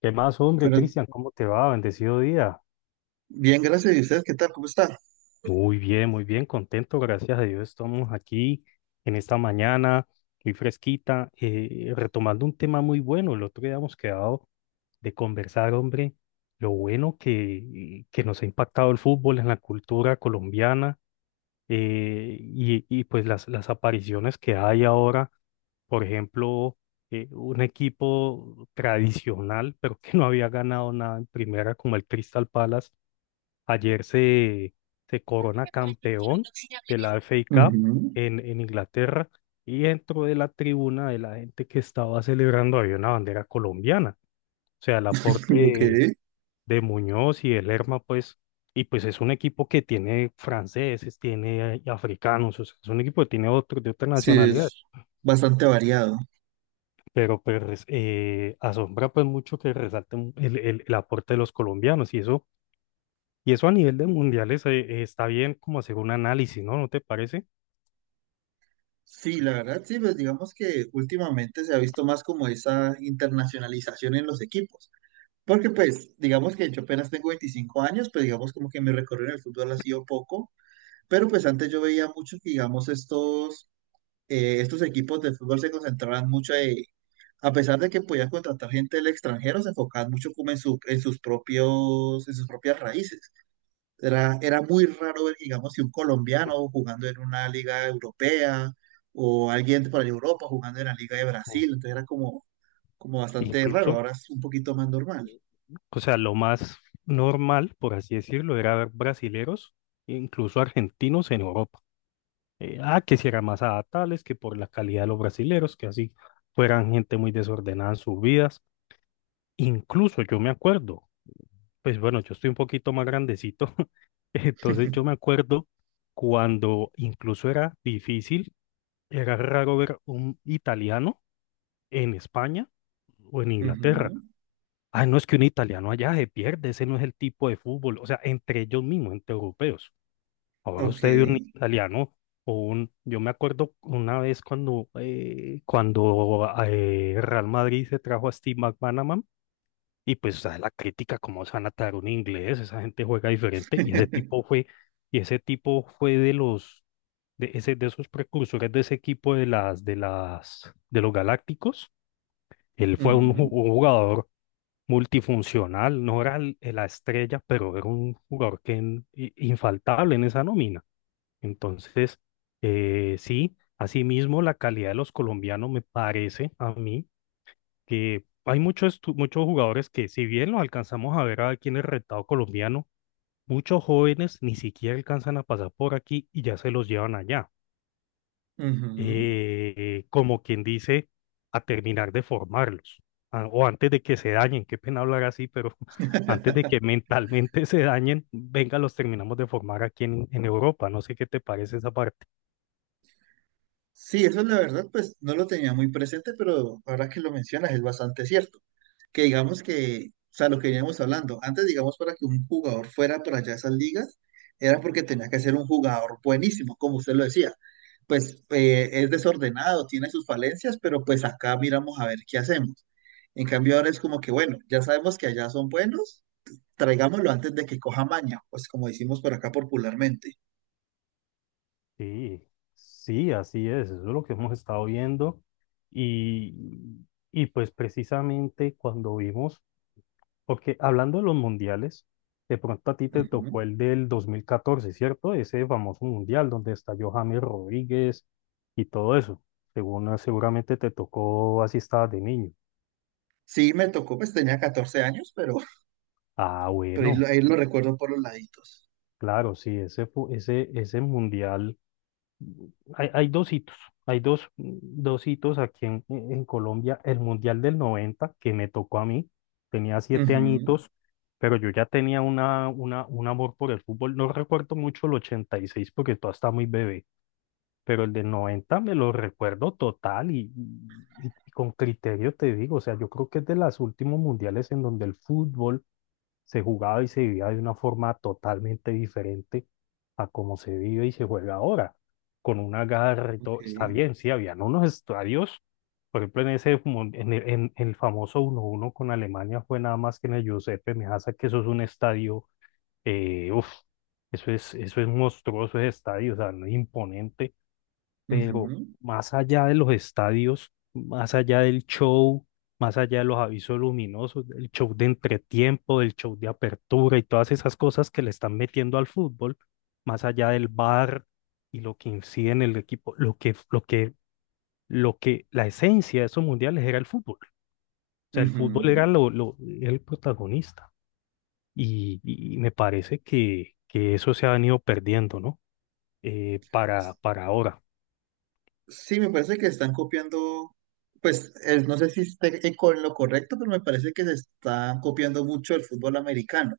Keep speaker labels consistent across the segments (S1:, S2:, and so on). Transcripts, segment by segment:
S1: ¿Qué más, hombre,
S2: Bueno,
S1: Cristian? ¿Cómo te va? Bendecido día.
S2: bien, gracias. ¿Y ustedes qué tal? ¿Cómo está?
S1: Muy bien, contento, gracias a Dios. Estamos aquí en esta mañana, muy fresquita, retomando un tema muy bueno. El otro día hemos quedado de conversar, hombre, lo bueno que nos ha impactado el fútbol en la cultura colombiana, y pues las apariciones que hay ahora. Por ejemplo, un equipo tradicional, pero que no había ganado nada en primera como el Crystal Palace. Ayer se corona campeón de la FA Cup
S2: Ujú.
S1: en Inglaterra, y dentro de la tribuna de la gente que estaba celebrando había una bandera colombiana. O sea, el aporte
S2: Ok,
S1: de Muñoz y de Lerma, pues, y pues es un equipo que tiene franceses, tiene africanos. O sea, es un equipo que tiene otros de otra
S2: sí,
S1: nacionalidad,
S2: es bastante variado.
S1: pero pues, asombra pues mucho que resalten el aporte de los colombianos y eso. Y eso a nivel de mundiales, está bien como hacer un análisis, ¿no? ¿No te parece?
S2: Sí, la verdad, sí, pues digamos que últimamente se ha visto más como esa internacionalización en los equipos. Porque pues, digamos que yo apenas tengo 25 años, pues digamos como que mi recorrido en el fútbol ha sido poco. Pero pues antes yo veía mucho que, digamos, estos equipos de fútbol se concentraban mucho en, a pesar de que podían contratar gente del extranjero, se enfocaban mucho como en su, en sus propios, en sus propias raíces. Era muy raro ver, digamos, si un colombiano jugando en una liga europea o alguien por ahí de Europa jugando en la liga de
S1: O
S2: Brasil. Entonces era como bastante raro.
S1: Incluso,
S2: Ahora es un poquito más normal.
S1: o sea, lo más normal, por así decirlo, era ver brasileros, incluso argentinos en Europa. Que si era más adaptables, que por la calidad de los brasileros, que así fueran gente muy desordenada en sus vidas. Incluso yo me acuerdo, pues bueno, yo estoy un poquito más grandecito, entonces yo me acuerdo cuando incluso era difícil, era raro ver un italiano en España o en Inglaterra.
S2: Ujú.
S1: Ah, no, es que un italiano allá se pierde, ese no es el tipo de fútbol. O sea, entre ellos mismos, entre europeos. Ahora
S2: Ok.
S1: usted ve un italiano. Yo me acuerdo una vez cuando Real Madrid se trajo a Steve McManaman, y pues, o sea, la crítica, cómo se van a traer un inglés, esa gente juega diferente. y ese tipo fue, y ese tipo fue de esos precursores de ese equipo de los Galácticos. Él fue un ju-
S2: Ujú,
S1: un jugador multifuncional. No era la estrella, pero era un jugador que infaltable en esa nómina. Entonces, sí, asimismo la calidad de los colombianos me parece a mí que hay muchos jugadores que, si bien los alcanzamos a ver aquí en el retado colombiano, muchos jóvenes ni siquiera alcanzan a pasar por aquí y ya se los llevan allá.
S2: ujú.
S1: Como quien dice, a terminar de formarlos, o antes de que se dañen, qué pena hablar así, pero antes de que mentalmente se dañen, venga, los terminamos de formar aquí en Europa. No sé qué te parece esa parte.
S2: Sí, eso es la verdad, pues no lo tenía muy presente, pero ahora que lo mencionas es bastante cierto. Que digamos que, o sea, lo que veníamos hablando, antes digamos para que un jugador fuera para allá a esas ligas, era porque tenía que ser un jugador buenísimo, como usted lo decía. Pues es desordenado, tiene sus falencias, pero pues acá miramos a ver qué hacemos. En cambio ahora es como que, bueno, ya sabemos que allá son buenos, traigámoslo antes de que coja maña, pues como decimos por acá popularmente.
S1: Sí, sí, así es. Eso es lo que hemos estado viendo, y pues precisamente cuando vimos. Porque hablando de los mundiales, de pronto a ti te tocó
S2: Ujú.
S1: el del 2014, ¿cierto? Ese famoso mundial donde estalló James Rodríguez y todo eso. Según seguramente te tocó, así estabas de niño.
S2: Sí, me tocó, pues tenía 14 años. pero
S1: Ah,
S2: Pero
S1: bueno,
S2: ahí lo recuerdo por los laditos.
S1: claro, sí, ese mundial. Hay dos hitos, hay dos hitos aquí en Colombia. El Mundial del 90 que me tocó a mí, tenía siete
S2: Ujú.
S1: añitos, pero yo ya tenía un amor por el fútbol. No recuerdo mucho el 86 porque todavía está muy bebé, pero el del 90 me lo recuerdo total y con criterio te digo, o sea, yo creo que es de los últimos mundiales en donde el fútbol se jugaba y se vivía de una forma totalmente diferente a como se vive y se juega ahora, con una garra y
S2: Ok.
S1: todo. Está bien, sí, habían unos estadios. Por ejemplo, en ese, mon- en el famoso 1-1 con Alemania fue nada más que en el Giuseppe Meazza, que eso es un estadio. eh, uf, Eso es, eso es monstruoso ese estadio. O sea, no es imponente, pero
S2: Ujú,
S1: más allá de los estadios, más allá del show, más allá de los avisos luminosos, del show de entretiempo, del show de apertura y todas esas cosas que le están metiendo al fútbol, más allá del bar y lo que incide en el equipo, la esencia de esos mundiales era el fútbol. O sea, el fútbol
S2: ujú.
S1: era el protagonista. Y me parece que eso se ha venido perdiendo, ¿no? Para ahora.
S2: Sí, me parece que están copiando, pues no sé si esté con lo correcto, pero me parece que se está copiando mucho el fútbol americano,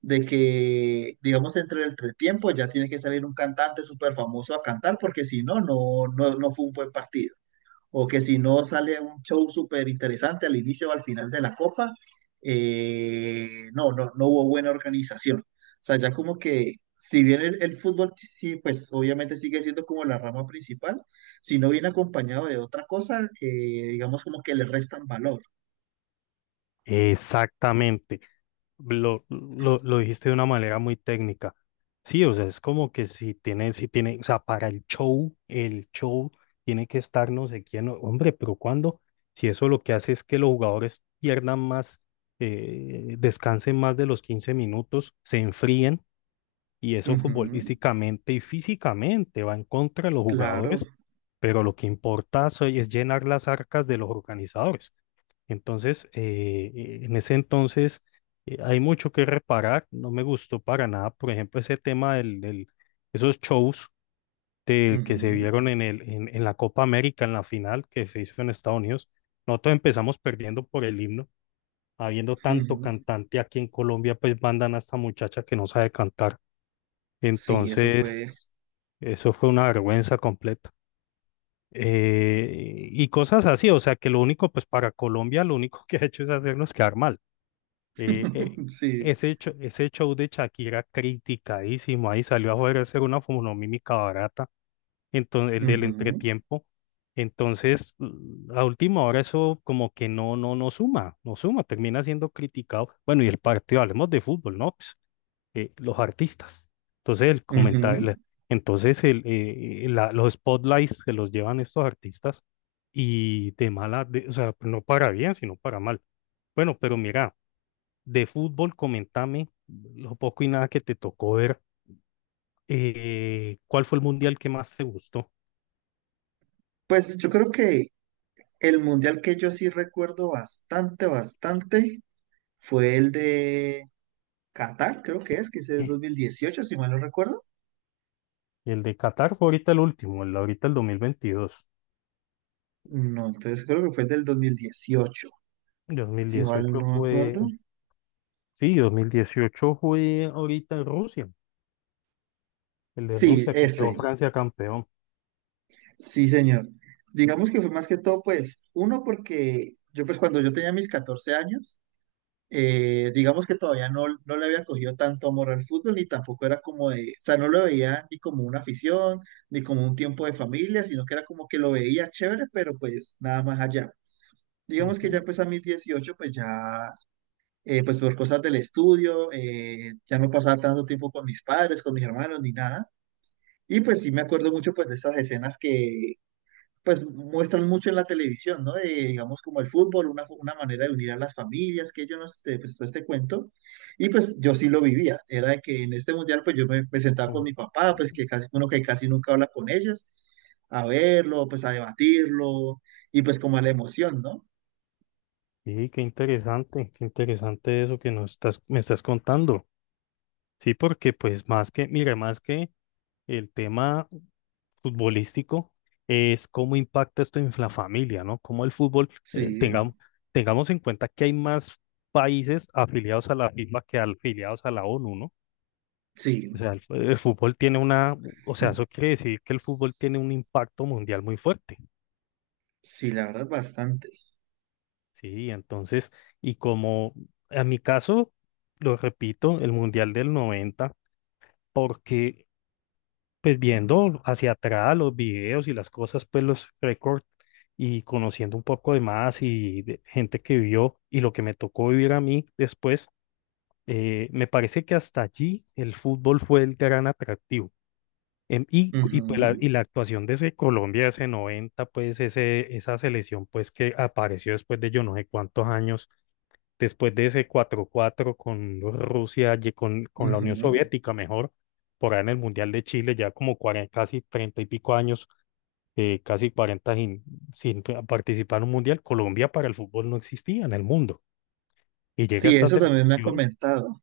S2: de que, digamos, entre el entretiempo ya tiene que salir un cantante súper famoso a cantar, porque si no, no, no, no fue un buen partido. O que si no sale un show súper interesante al inicio o al final de la copa, no, no, no hubo buena organización. O sea, ya como que, si bien el fútbol sí, sí, pues obviamente sigue siendo como la rama principal, si no viene acompañado de otra cosa, digamos como que le restan valor.
S1: Exactamente. Lo dijiste de una manera muy técnica. Sí, o sea, es como que si tiene, si tiene, o sea, para el show tiene que estar no sé quién, hombre, pero ¿cuándo? Si eso lo que hace es que los jugadores pierdan más, descansen más de los 15 minutos, se enfríen. Y eso
S2: Ujú,
S1: futbolísticamente y físicamente va en contra de los
S2: claro.
S1: jugadores, pero lo que importa es llenar las arcas de los organizadores. Entonces, en ese entonces, hay mucho que reparar. No me gustó para nada, por ejemplo, ese tema del esos shows que se
S2: Ujú,
S1: vieron en la Copa América, en la final que se hizo en Estados Unidos. Nosotros empezamos perdiendo por el himno, habiendo tanto
S2: ujú.
S1: cantante aquí en Colombia, pues mandan a esta muchacha que no sabe cantar.
S2: Sí, eso fue.
S1: Entonces, eso fue una vergüenza completa. Y cosas así, o sea, que lo único, pues, para Colombia lo único que ha hecho es hacernos quedar mal. Eh, eh,
S2: Sí.
S1: ese hecho, ese show de Shakira criticadísimo, ahí salió a joder a hacer una fonomímica barata. Entonces, el del
S2: Ujú,
S1: entretiempo. Entonces, a última hora eso como que no suma, termina siendo criticado. Bueno, y el partido, hablemos de fútbol, ¿no? Pues, los artistas. Entonces, el comentario,
S2: ujú.
S1: entonces el, los spotlights se los llevan estos artistas. Y de mala, o sea, no para bien, sino para mal. Bueno, pero mira, de fútbol, comentame lo poco y nada que te tocó ver. ¿Cuál fue el mundial que más te gustó?
S2: Pues yo creo que el mundial que yo sí recuerdo bastante, bastante fue el de Qatar, creo que es, que ese es 2018, si mal no recuerdo.
S1: Y el de Qatar fue ahorita el último, el ahorita el 2022.
S2: No, entonces creo que fue el del 2018,
S1: Dos mil
S2: si mal no
S1: dieciocho
S2: me
S1: fue,
S2: acuerdo.
S1: sí, 2018 fue ahorita en Rusia, el de
S2: Sí,
S1: Rusia que quedó
S2: ese,
S1: Francia campeón.
S2: sí, señor. Digamos que fue más que todo, pues, uno, porque yo, pues, cuando yo tenía mis 14 años, digamos que todavía no le había cogido tanto amor al fútbol, ni tampoco era como de, o sea, no lo veía ni como una afición, ni como un tiempo de familia, sino que era como que lo veía chévere, pero pues nada más allá. Digamos que ya
S1: Ujú,
S2: pues a mis 18 pues ya, pues por cosas del estudio, ya no pasaba tanto tiempo con mis padres, con mis hermanos, ni nada. Y pues sí me acuerdo mucho pues de estas escenas que pues muestran mucho en la televisión, ¿no? Digamos como el fútbol, una manera de unir a las familias, que yo no sé, pues todo este cuento. Y pues yo sí lo vivía, era de que en este mundial pues yo me sentaba con
S1: ujú.
S2: mi papá, pues que casi uno que casi nunca habla con ellos, a verlo, pues a debatirlo, y pues como a la emoción, ¿no?
S1: Sí, qué interesante eso que nos estás, me estás contando. Sí, porque pues más que, mira, más que el tema futbolístico es cómo impacta esto en la familia, ¿no? Cómo el fútbol,
S2: Sí,
S1: tengamos en cuenta que hay más países afiliados a la FIFA que afiliados a la ONU, ¿no?
S2: sí,
S1: O sea, el, el fútbol tiene una, o sea, eso quiere decir que el fútbol tiene un impacto mundial muy fuerte,
S2: sí, la verdad bastante.
S1: ¿sí? Entonces, y como en mi caso, lo repito, el Mundial del noventa, porque pues viendo hacia atrás los videos y las cosas, pues los récords y conociendo un poco de más y de gente que vivió y lo que me tocó vivir a mí después, me parece que hasta allí el fútbol fue el gran atractivo. Pues la, y
S2: Ujú,
S1: la actuación de ese Colombia, ese 90 pues ese, esa selección pues que apareció después de yo no sé cuántos años después de ese 4-4 con Rusia, con la Unión
S2: ujú.
S1: Soviética, mejor, por ahí en el Mundial de Chile, ya como 40 casi 30 y pico años, casi 40 sin participar en un Mundial. Colombia para el fútbol no existía en el mundo. Y llega
S2: Sí,
S1: esta
S2: eso también me ha
S1: selección,
S2: comentado.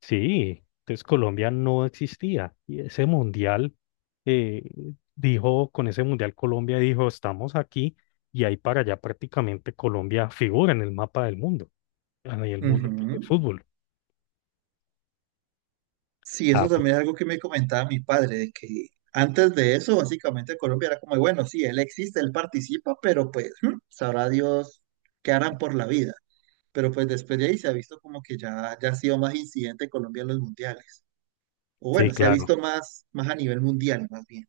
S1: sí. Entonces Colombia no existía. Y ese Mundial, eh, dijo, con ese Mundial Colombia dijo, estamos aquí. Y ahí para allá prácticamente Colombia figura en el mapa del mundo, a nivel mundo, que es
S2: Ujú.
S1: fútbol.
S2: Sí, eso
S1: Ah.
S2: también es algo que me comentaba mi padre, de que antes de eso, básicamente Colombia era como, bueno, sí, él existe, él participa, pero pues sabrá Dios qué harán por la vida. Pero pues después de ahí se ha visto como que ya, ya ha sido más incidente Colombia en los mundiales. O
S1: Sí,
S2: bueno, se ha
S1: claro.
S2: visto más, más a nivel mundial, más bien.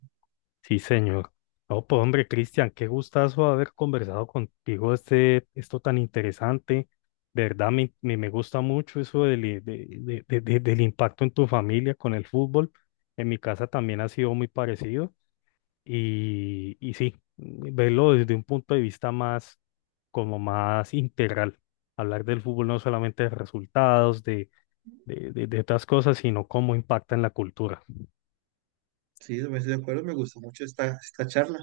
S1: Sí, señor. Oh, pues hombre, Cristian, qué gustazo haber conversado contigo este, esto tan interesante. De verdad, me gusta mucho eso del, i- de- del impacto en tu familia con el fútbol. En mi casa también ha sido muy parecido. Y sí, verlo desde un punto de vista más, como más integral. Hablar del fútbol no solamente de resultados, de otras cosas, sino cómo impacta en la cultura.
S2: Sí, me estoy de acuerdo, me gustó mucho esta charla.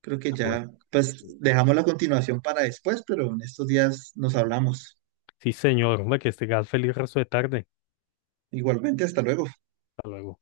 S2: Creo que
S1: Bueno.
S2: ya, pues dejamos la continuación para después, pero en estos días nos hablamos.
S1: Sí, señor. Hombre, que esté feliz resto de tarde.
S2: Igualmente, hasta luego.
S1: Hasta luego.